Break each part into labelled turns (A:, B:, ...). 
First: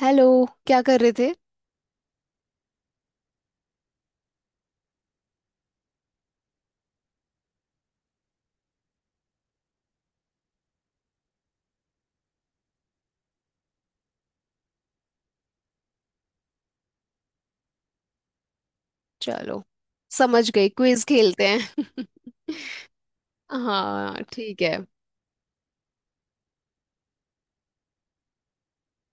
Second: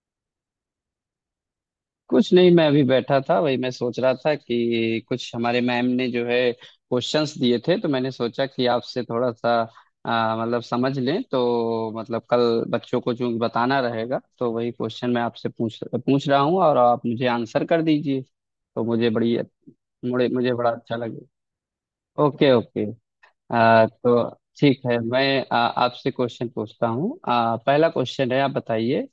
A: Hello. क्या कर रहे थे?
B: कुछ नहीं, मैं अभी बैठा था। वही मैं सोच रहा था कि कुछ हमारे मैम ने जो है क्वेश्चंस दिए थे, तो मैंने सोचा कि आपसे थोड़ा सा मतलब समझ लें, तो मतलब कल बच्चों को जो बताना रहेगा तो वही क्वेश्चन मैं आपसे पूछ पूछ रहा हूँ और आप मुझे आंसर कर दीजिए तो मुझे बड़ी
A: चलो,
B: मुझे
A: समझ
B: मुझे
A: गई,
B: बड़ा अच्छा
A: क्विज
B: लगे।
A: खेलते हैं।
B: Okay okay.
A: हाँ,
B: तो
A: ठीक है।
B: ठीक है, मैं आपसे क्वेश्चन पूछता हूँ। पहला क्वेश्चन है, आप बताइए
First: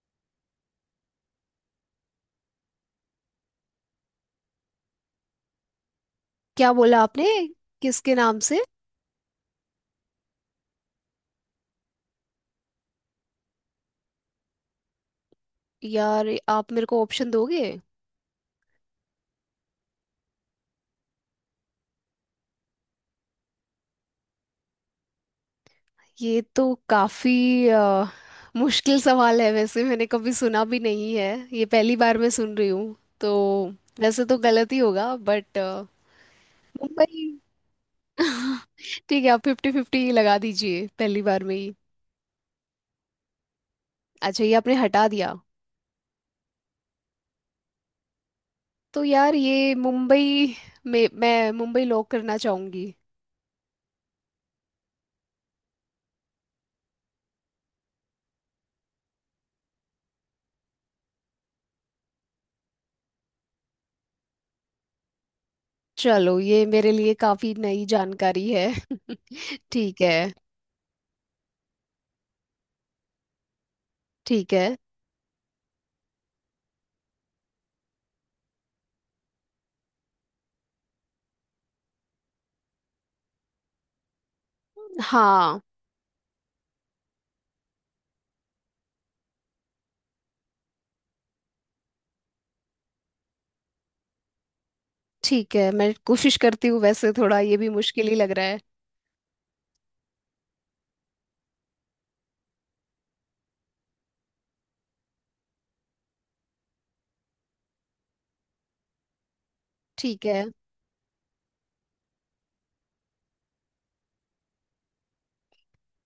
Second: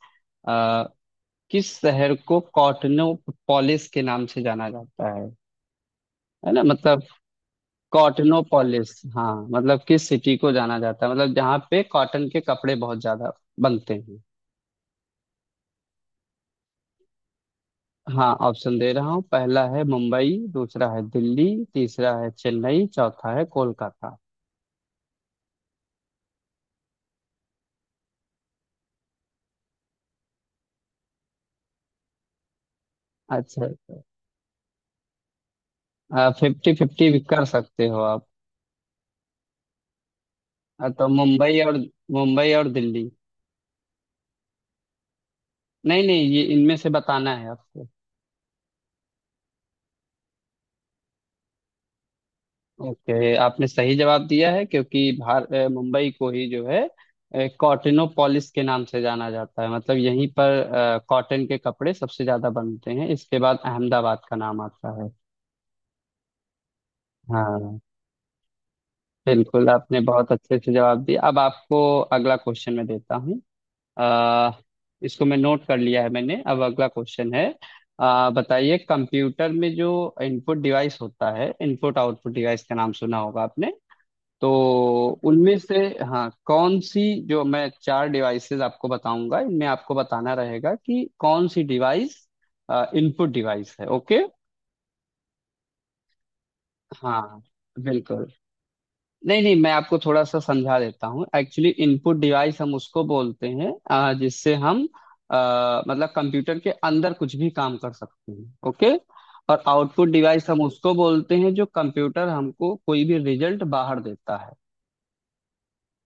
B: किस शहर को कॉटनो पॉलिस के नाम से जाना जाता है ना?
A: क्या
B: मतलब
A: बोला आपने? किसके नाम
B: कॉटनो
A: से?
B: पॉलिस, हाँ, मतलब किस सिटी को जाना जाता है, मतलब जहाँ पे कॉटन के कपड़े बहुत ज्यादा बनते हैं।
A: यार, आप मेरे को ऑप्शन दोगे?
B: हाँ, ऑप्शन दे रहा हूँ। पहला है मुंबई, दूसरा है दिल्ली, तीसरा है चेन्नई, चौथा है कोलकाता।
A: ये तो काफी मुश्किल सवाल है, वैसे मैंने कभी सुना भी नहीं है। ये पहली बार मैं सुन रही हूँ। तो
B: अच्छा,
A: वैसे तो गलत ही होगा, बट
B: अच्छा, फिफ्टी फिफ्टी भी
A: मुंबई।
B: कर सकते हो आप।
A: ठीक है, आप फिफ्टी फिफ्टी लगा दीजिए
B: तो
A: पहली बार में ही।
B: मुंबई और दिल्ली।
A: अच्छा, ये आपने हटा दिया?
B: नहीं नहीं, ये इनमें से बताना है आपको।
A: तो यार ये मुंबई, में मैं मुंबई लॉक करना चाहूंगी।
B: ओके, आपने सही जवाब दिया है, क्योंकि भार मुंबई को ही जो है कॉटनोपोलिस के नाम से जाना जाता है। मतलब यहीं पर कॉटन के कपड़े सबसे ज्यादा बनते हैं। इसके बाद अहमदाबाद का नाम आता है।
A: चलो, ये मेरे लिए काफी
B: हाँ,
A: नई जानकारी है।
B: बिल्कुल, आपने
A: ठीक
B: बहुत
A: है।
B: अच्छे से जवाब दिया। अब आपको अगला क्वेश्चन मैं देता हूँ। अ,
A: ठीक है।
B: इसको मैं नोट कर लिया है मैंने। अब अगला क्वेश्चन है, बताइए कंप्यूटर में जो इनपुट डिवाइस होता है, इनपुट आउटपुट डिवाइस का नाम सुना होगा आपने, तो उनमें
A: हाँ,
B: से हाँ कौन सी। जो मैं चार डिवाइसेस आपको बताऊंगा, इनमें आपको बताना रहेगा कि कौन सी डिवाइस इनपुट डिवाइस है। ओके,
A: ठीक है, मैं कोशिश करती हूँ, वैसे थोड़ा
B: हाँ,
A: ये भी मुश्किल ही
B: बिल्कुल।
A: लग रहा है।
B: नहीं नहीं, मैं आपको थोड़ा सा समझा देता हूँ। एक्चुअली इनपुट डिवाइस हम उसको बोलते हैं जिससे हम मतलब कंप्यूटर के अंदर कुछ भी काम कर सकते हैं। ओके, और आउटपुट
A: ठीक है।
B: डिवाइस हम उसको बोलते हैं जो कंप्यूटर हमको कोई भी रिजल्ट बाहर देता है।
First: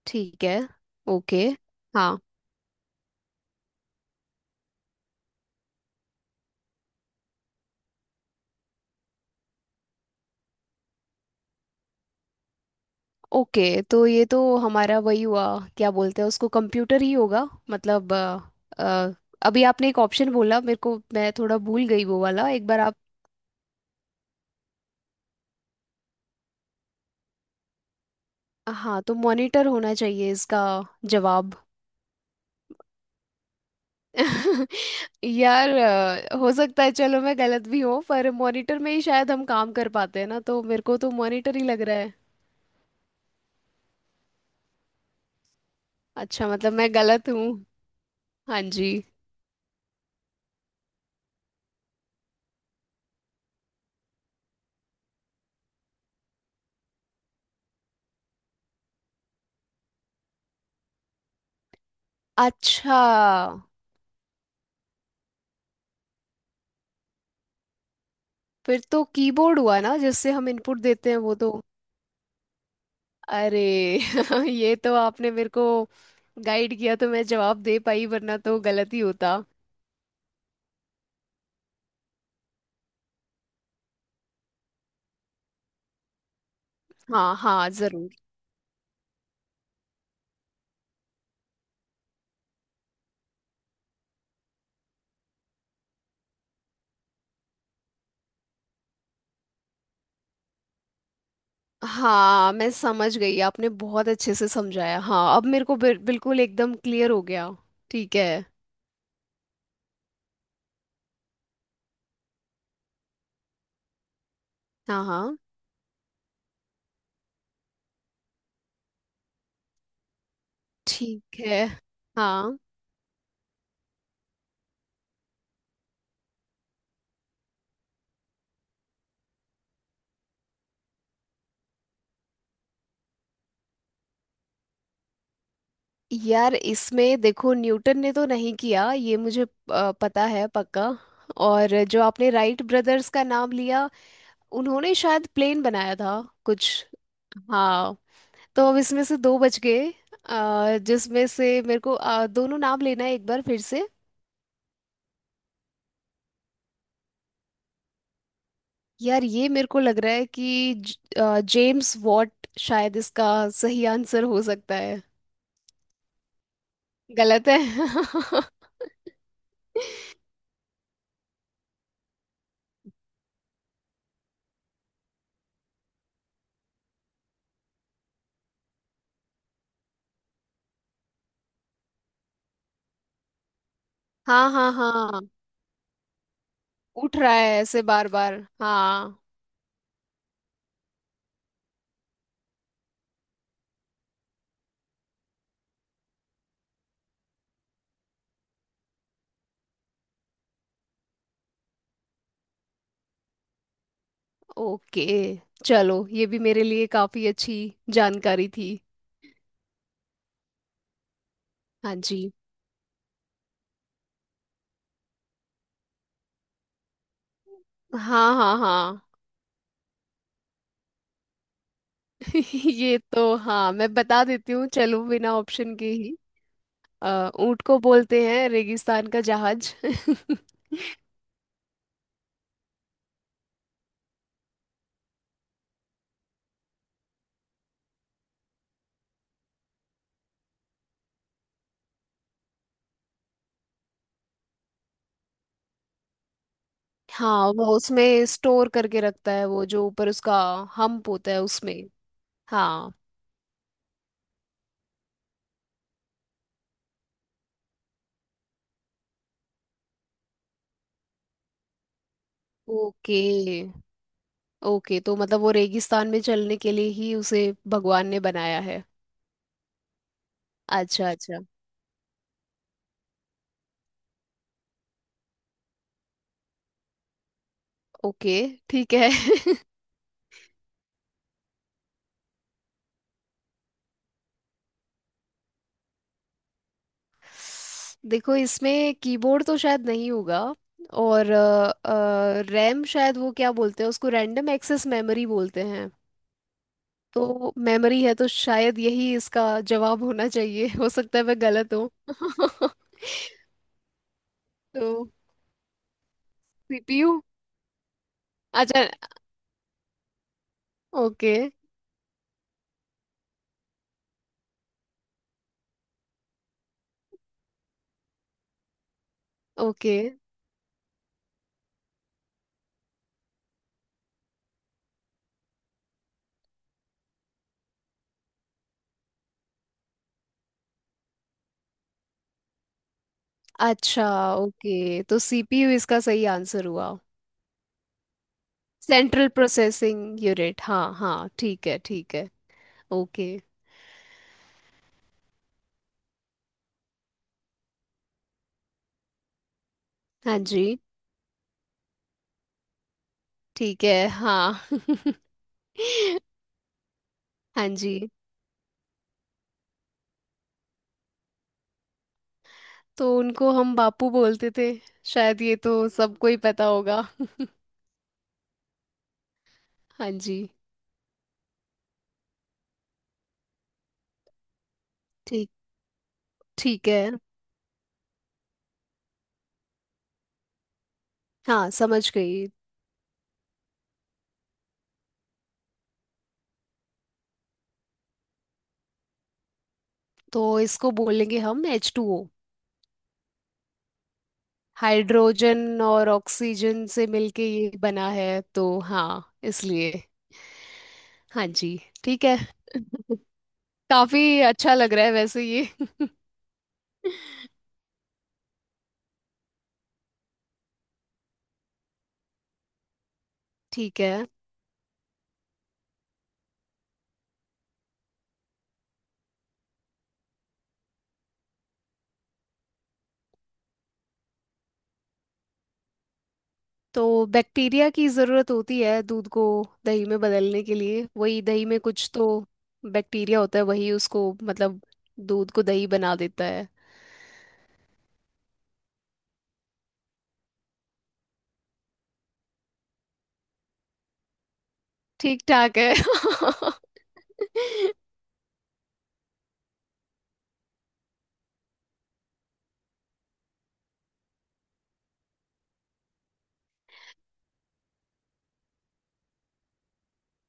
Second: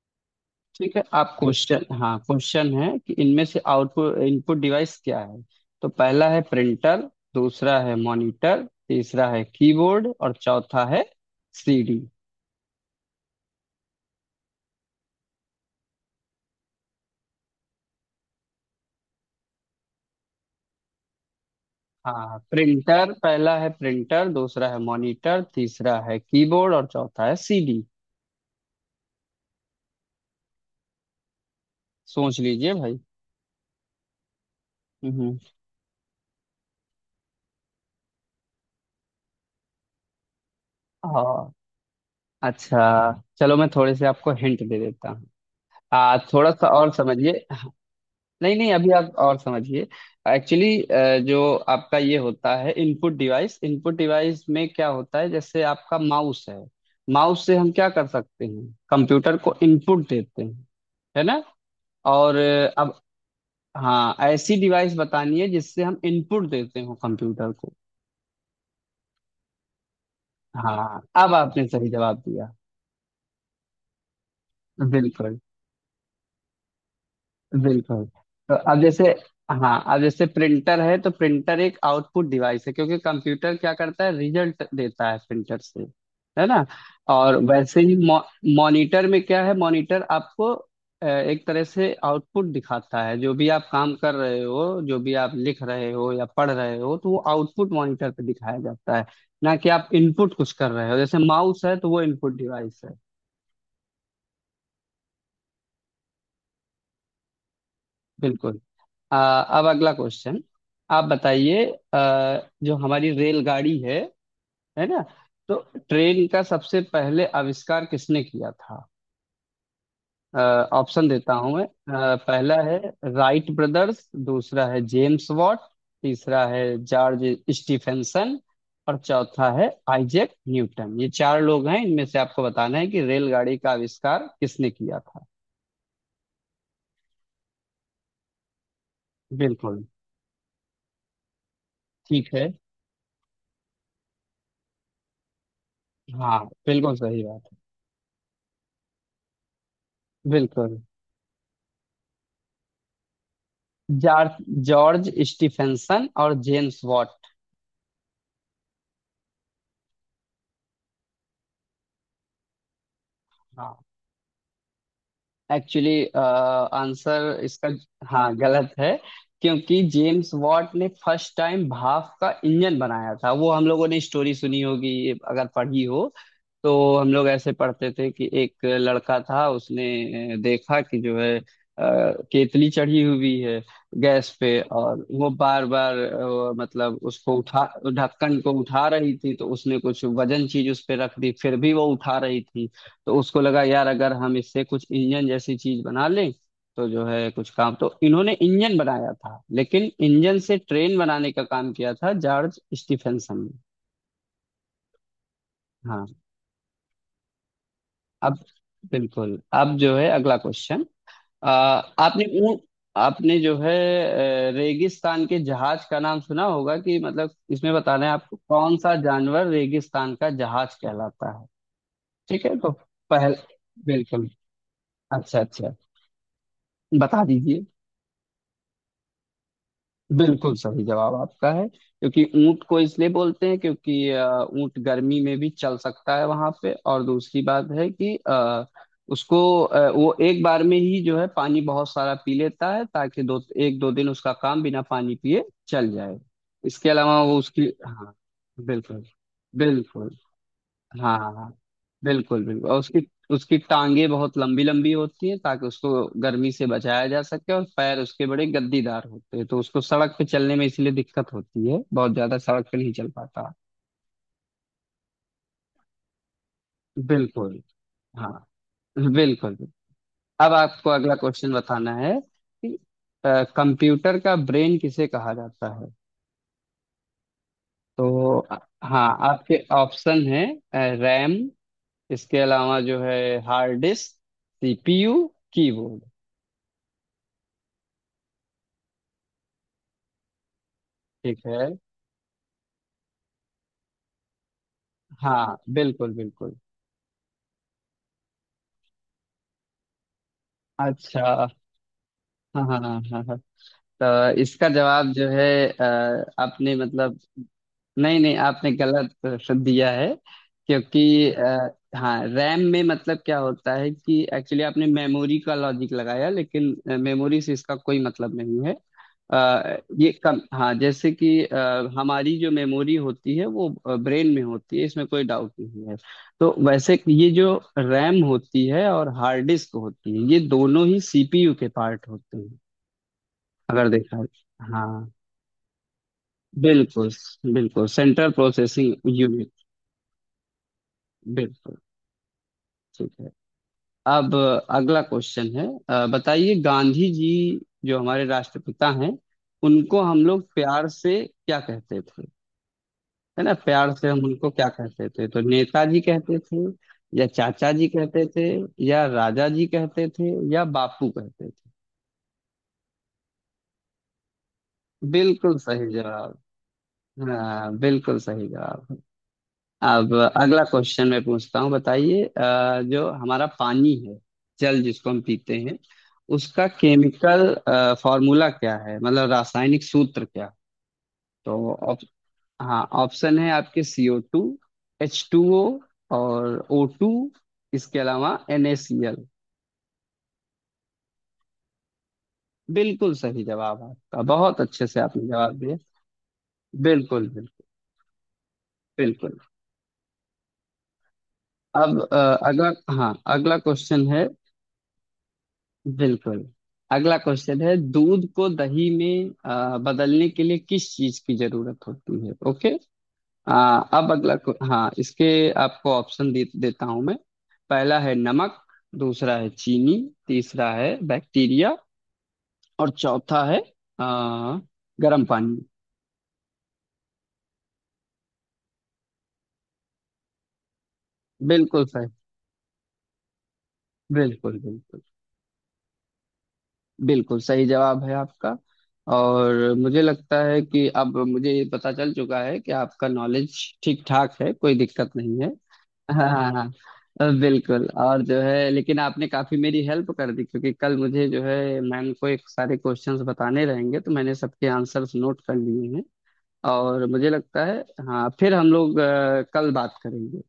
A: ठीक है।
B: ठीक है, आप
A: ओके।
B: क्वेश्चन, हाँ,
A: हाँ।
B: क्वेश्चन है कि इनमें से आउटपुट इनपुट डिवाइस क्या है। तो पहला है प्रिंटर, दूसरा है मॉनिटर, तीसरा है कीबोर्ड और चौथा है सीडी।
A: ओके, तो ये तो हमारा वही हुआ, क्या बोलते हैं उसको, कंप्यूटर ही होगा। मतलब अ, अभी आपने एक ऑप्शन बोला मेरे को, मैं थोड़ा भूल गई, वो
B: हाँ,
A: वाला एक बार आप।
B: प्रिंटर, पहला है प्रिंटर, दूसरा है मॉनिटर, तीसरा है कीबोर्ड और चौथा है सीडी।
A: हाँ, तो मॉनिटर होना चाहिए इसका जवाब।
B: सोच लीजिए भाई। हम्म
A: यार, हो सकता है, चलो मैं गलत भी हूँ, पर मॉनिटर में ही शायद हम काम कर पाते हैं ना, तो मेरे को तो
B: हाँ,
A: मॉनिटर ही लग रहा है।
B: अच्छा, चलो मैं थोड़े से आपको हिंट दे देता हूँ। आ,
A: अच्छा,
B: थोड़ा सा
A: मतलब
B: और
A: मैं गलत
B: समझिए।
A: हूँ?
B: नहीं
A: हाँ
B: नहीं, अभी
A: जी।
B: आप और समझिए। एक्चुअली जो आपका ये होता है इनपुट डिवाइस, इनपुट डिवाइस में क्या होता है, जैसे आपका माउस है। माउस से हम क्या कर सकते हैं, कंप्यूटर को इनपुट देते हैं, है ना। और
A: अच्छा।
B: अब हाँ, ऐसी डिवाइस बतानी है जिससे हम इनपुट देते हो कंप्यूटर को।
A: फिर तो कीबोर्ड हुआ ना, जिससे हम इनपुट
B: हाँ,
A: देते हैं,
B: अब
A: वो तो।
B: आपने सही जवाब दिया।
A: अरे। ये तो आपने
B: बिल्कुल
A: मेरे को गाइड किया तो मैं जवाब दे
B: बिल्कुल।
A: पाई, वरना
B: तो
A: तो
B: अब
A: गलत ही
B: जैसे
A: होता।
B: हाँ, अब जैसे प्रिंटर है, तो प्रिंटर एक आउटपुट डिवाइस है, क्योंकि कंप्यूटर क्या करता है, रिजल्ट देता है प्रिंटर से, है ना।
A: हाँ
B: और
A: हाँ,
B: वैसे ही
A: जरूर।
B: मॉनिटर में क्या है, मॉनिटर आपको एक तरह से आउटपुट दिखाता है। जो भी आप काम कर रहे हो, जो भी आप लिख रहे हो या पढ़ रहे हो, तो वो आउटपुट मॉनिटर पे दिखाया जाता है, ना कि आप इनपुट कुछ कर रहे हो। जैसे माउस है, तो वो इनपुट
A: हाँ, मैं
B: डिवाइस है।
A: समझ गई, आपने बहुत अच्छे से समझाया। हाँ, अब मेरे को बिल्कुल एकदम क्लियर हो गया। ठीक है।
B: बिल्कुल, अब अगला क्वेश्चन आप बताइए। आ, जो हमारी रेलगाड़ी है ना,
A: हाँ हाँ।
B: तो ट्रेन का सबसे पहले आविष्कार किसने किया था। अ, ऑप्शन देता
A: ठीक
B: हूं मैं।
A: है।
B: पहला
A: हाँ।
B: है राइट ब्रदर्स, दूसरा है जेम्स वॉट, तीसरा है जॉर्ज स्टीफेंसन और चौथा है आइजैक न्यूटन। ये चार लोग हैं, इनमें से आपको बताना है कि रेलगाड़ी का आविष्कार किसने किया था।
A: यार, इसमें देखो न्यूटन ने तो नहीं किया ये मुझे
B: बिल्कुल।
A: पता है पक्का। और जो आपने
B: ठीक है।
A: राइट ब्रदर्स का नाम लिया, उन्होंने शायद प्लेन बनाया था
B: हाँ,
A: कुछ।
B: बिल्कुल सही बात।
A: हाँ। तो अब इसमें से दो बच गए,
B: बिल्कुल।
A: जिसमें से मेरे को दोनों नाम लेना है एक बार फिर से।
B: जॉर्ज जॉर्ज स्टीफेंसन और जेम्स वॉट।
A: यार, ये मेरे को लग रहा है कि जेम्स वॉट शायद इसका
B: हाँ,
A: सही आंसर हो सकता है।
B: एक्चुअली आंसर
A: गलत है।
B: इसका, हाँ, गलत है, क्योंकि जेम्स वॉट ने फर्स्ट टाइम भाप का इंजन बनाया था। वो हम लोगों ने स्टोरी सुनी होगी, अगर पढ़ी हो तो। हम लोग ऐसे पढ़ते थे कि एक लड़का था, उसने देखा कि जो है केतली चढ़ी हुई है गैस
A: हाँ
B: पे,
A: हाँ
B: और
A: हाँ।
B: वो बार बार मतलब
A: उठ रहा
B: उसको
A: है
B: उठा
A: ऐसे बार
B: ढक्कन
A: बार।
B: को उठा रही
A: हाँ।
B: थी। तो उसने कुछ वजन चीज उस पे रख दी, फिर भी वो उठा रही थी। तो उसको लगा यार, अगर हम इससे कुछ इंजन जैसी चीज बना लें, तो जो है कुछ काम। तो इन्होंने इंजन बनाया था, लेकिन इंजन से ट्रेन बनाने का काम किया था जॉर्ज स्टीफेंसन ने।
A: ओके, चलो
B: हाँ,
A: ये भी मेरे लिए काफी अच्छी
B: अब
A: जानकारी थी।
B: बिल्कुल, अब जो है अगला क्वेश्चन, आ,
A: हाँ
B: आपने
A: जी।
B: ऊँट, आपने जो है रेगिस्तान के जहाज का नाम सुना होगा कि, मतलब इसमें बताना है
A: हाँ
B: आपको
A: हाँ
B: कौन सा
A: हाँ।
B: जानवर रेगिस्तान का जहाज कहलाता है। ठीक है तो
A: ये तो
B: पहल,
A: हाँ, मैं बता
B: बिल्कुल,
A: देती हूँ, चलो बिना
B: अच्छा अच्छा,
A: ऑप्शन के ही।
B: बता
A: ऊंट
B: दीजिए।
A: को बोलते हैं रेगिस्तान का जहाज।
B: बिल्कुल सही जवाब आपका है, क्योंकि ऊंट को इसलिए बोलते हैं, क्योंकि ऊंट गर्मी में भी चल सकता है वहां पे। और दूसरी बात है कि उसको वो एक बार में ही जो है पानी बहुत सारा पी लेता है, ताकि दो, एक दो दिन उसका काम बिना पानी पिए चल जाए। इसके अलावा वो
A: हाँ,
B: उसकी,
A: वो
B: हाँ,
A: उसमें स्टोर करके
B: बिल्कुल
A: रखता है, वो जो ऊपर
B: बिल्कुल।
A: उसका हम्प
B: हाँ हाँ
A: होता है
B: हाँ,
A: उसमें।
B: बिल्कुल बिल्कुल, और
A: हाँ।
B: उसकी, उसकी टांगे बहुत लंबी लंबी होती हैं, ताकि उसको गर्मी से बचाया जा सके। और पैर उसके बड़े गद्दीदार होते हैं, तो उसको सड़क पे चलने में इसलिए दिक्कत होती है, बहुत ज्यादा सड़क पे नहीं चल
A: ओके।
B: पाता।
A: ओके, तो मतलब वो रेगिस्तान में चलने के लिए ही उसे
B: बिल्कुल,
A: भगवान ने
B: हाँ,
A: बनाया है।
B: बिल्कुल, अब आपको
A: अच्छा
B: अगला
A: अच्छा।
B: क्वेश्चन बताना है कि कंप्यूटर का ब्रेन किसे कहा जाता है।
A: ओके,
B: तो
A: ठीक
B: हाँ,
A: है।
B: आपके ऑप्शन है रैम, इसके अलावा जो है हार्ड डिस्क, सीपीयू, कीबोर्ड।
A: देखो, इसमें कीबोर्ड तो शायद नहीं होगा। और
B: ठीक है,
A: रैम, शायद वो क्या बोलते हैं उसको, रैंडम एक्सेस मेमोरी
B: हाँ,
A: बोलते हैं,
B: बिल्कुल बिल्कुल।
A: तो मेमोरी है तो शायद यही इसका जवाब होना चाहिए। हो सकता है
B: अच्छा,
A: मैं गलत हूँ।
B: हाँ हाँ हाँ हाँ हाँ। तो इसका
A: तो
B: जवाब जो है आपने
A: सीपीयू।
B: मतलब, नहीं नहीं, आपने
A: अच्छा।
B: गलत दिया है, क्योंकि
A: ओके।
B: हाँ, रैम में मतलब क्या होता है कि एक्चुअली आपने मेमोरी का लॉजिक लगाया, लेकिन मेमोरी से इसका कोई मतलब नहीं है।
A: ओके।
B: ये कम, हाँ जैसे कि हमारी जो मेमोरी होती है वो ब्रेन में होती है, इसमें कोई डाउट नहीं है। तो वैसे ये जो रैम होती है और हार्ड डिस्क होती है, ये दोनों ही सीपीयू के पार्ट होते हैं, अगर
A: अच्छा।
B: देखा।
A: ओके,
B: हाँ,
A: तो सीपीयू इसका सही आंसर हुआ।
B: बिल्कुल, बिल्कुल central processing
A: central
B: unit.
A: Processing unit, हाँ हाँ, ठीक
B: बिल्कुल,
A: है, ठीक है।
B: ठीक है,
A: ओके।
B: अब अगला क्वेश्चन है, बताइए गांधी जी जो हमारे राष्ट्रपिता हैं, उनको हम
A: हाँ
B: लोग
A: जी।
B: प्यार से क्या कहते थे, है ना,
A: ठीक
B: प्यार
A: है।
B: से हम उनको
A: हाँ।
B: क्या कहते थे। तो नेताजी कहते थे, या
A: हाँ
B: चाचा जी
A: जी।
B: कहते थे, या राजा जी कहते थे, या बापू कहते थे।
A: तो उनको हम बापू बोलते थे, शायद ये
B: बिल्कुल
A: तो
B: सही
A: सबको
B: जवाब,
A: ही पता होगा।
B: हाँ, बिल्कुल सही जवाब।
A: हाँ
B: अब
A: जी।
B: अगला क्वेश्चन मैं पूछता हूँ, बताइए जो हमारा पानी है, जल जिसको हम
A: ठीक।
B: पीते हैं, उसका
A: ठीक है।
B: केमिकल फॉर्मूला क्या है, मतलब रासायनिक सूत्र क्या है?
A: हाँ,
B: तो
A: समझ गई।
B: हाँ, ऑप्शन है आपके, CO two, H two O, और ओ टू, इसके अलावा NaCl।
A: तो इसको बोलेंगे हम H2O।
B: बिल्कुल सही जवाब आपका, बहुत अच्छे से आपने जवाब दिया।
A: हाइड्रोजन और ऑक्सीजन से
B: बिल्कुल बिल्कुल
A: मिलके ये बना है, तो हाँ,
B: बिल्कुल।
A: इसलिए। हाँ जी।
B: अब
A: ठीक है।
B: अगला, हाँ, अगला क्वेश्चन है,
A: काफी अच्छा लग रहा है वैसे ये।
B: बिल्कुल, अगला क्वेश्चन है दूध को दही में बदलने के लिए किस चीज की जरूरत होती है। ओके,
A: ठीक
B: अब
A: है।
B: हाँ, इसके आपको देता हूं मैं। पहला है नमक, दूसरा है चीनी, तीसरा है बैक्टीरिया, और चौथा है आ, गर्म पानी।
A: तो बैक्टीरिया की ज़रूरत होती है दूध को दही में बदलने के लिए, वही दही में
B: बिल्कुल सही,
A: कुछ तो बैक्टीरिया होता है, वही उसको
B: बिल्कुल
A: मतलब
B: बिल्कुल,
A: दूध को दही बना देता है।
B: बिल्कुल सही जवाब है आपका। और मुझे लगता है कि अब मुझे पता चल चुका है कि आपका नॉलेज ठीक ठाक है, कोई दिक्कत नहीं
A: ठीक
B: है।
A: ठाक है।
B: हाँ हाँ हाँ, बिल्कुल, और जो है लेकिन आपने काफी मेरी हेल्प कर दी, क्योंकि कल मुझे जो है मैम को एक सारे क्वेश्चंस बताने रहेंगे, तो मैंने सबके आंसर्स नोट कर लिए हैं। और मुझे लगता है, हाँ, फिर हम लोग कल बात करेंगे।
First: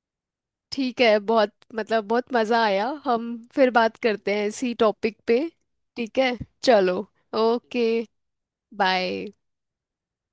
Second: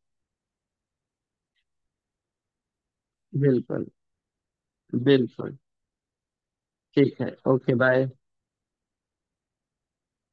A: ठीक है, बहुत मतलब बहुत मज़ा आया, हम फिर
B: बिल्कुल
A: बात करते हैं इसी टॉपिक पे।
B: बिल्कुल,
A: ठीक है। चलो।
B: ठीक है, ओके
A: ओके,
B: बाय।
A: बाय।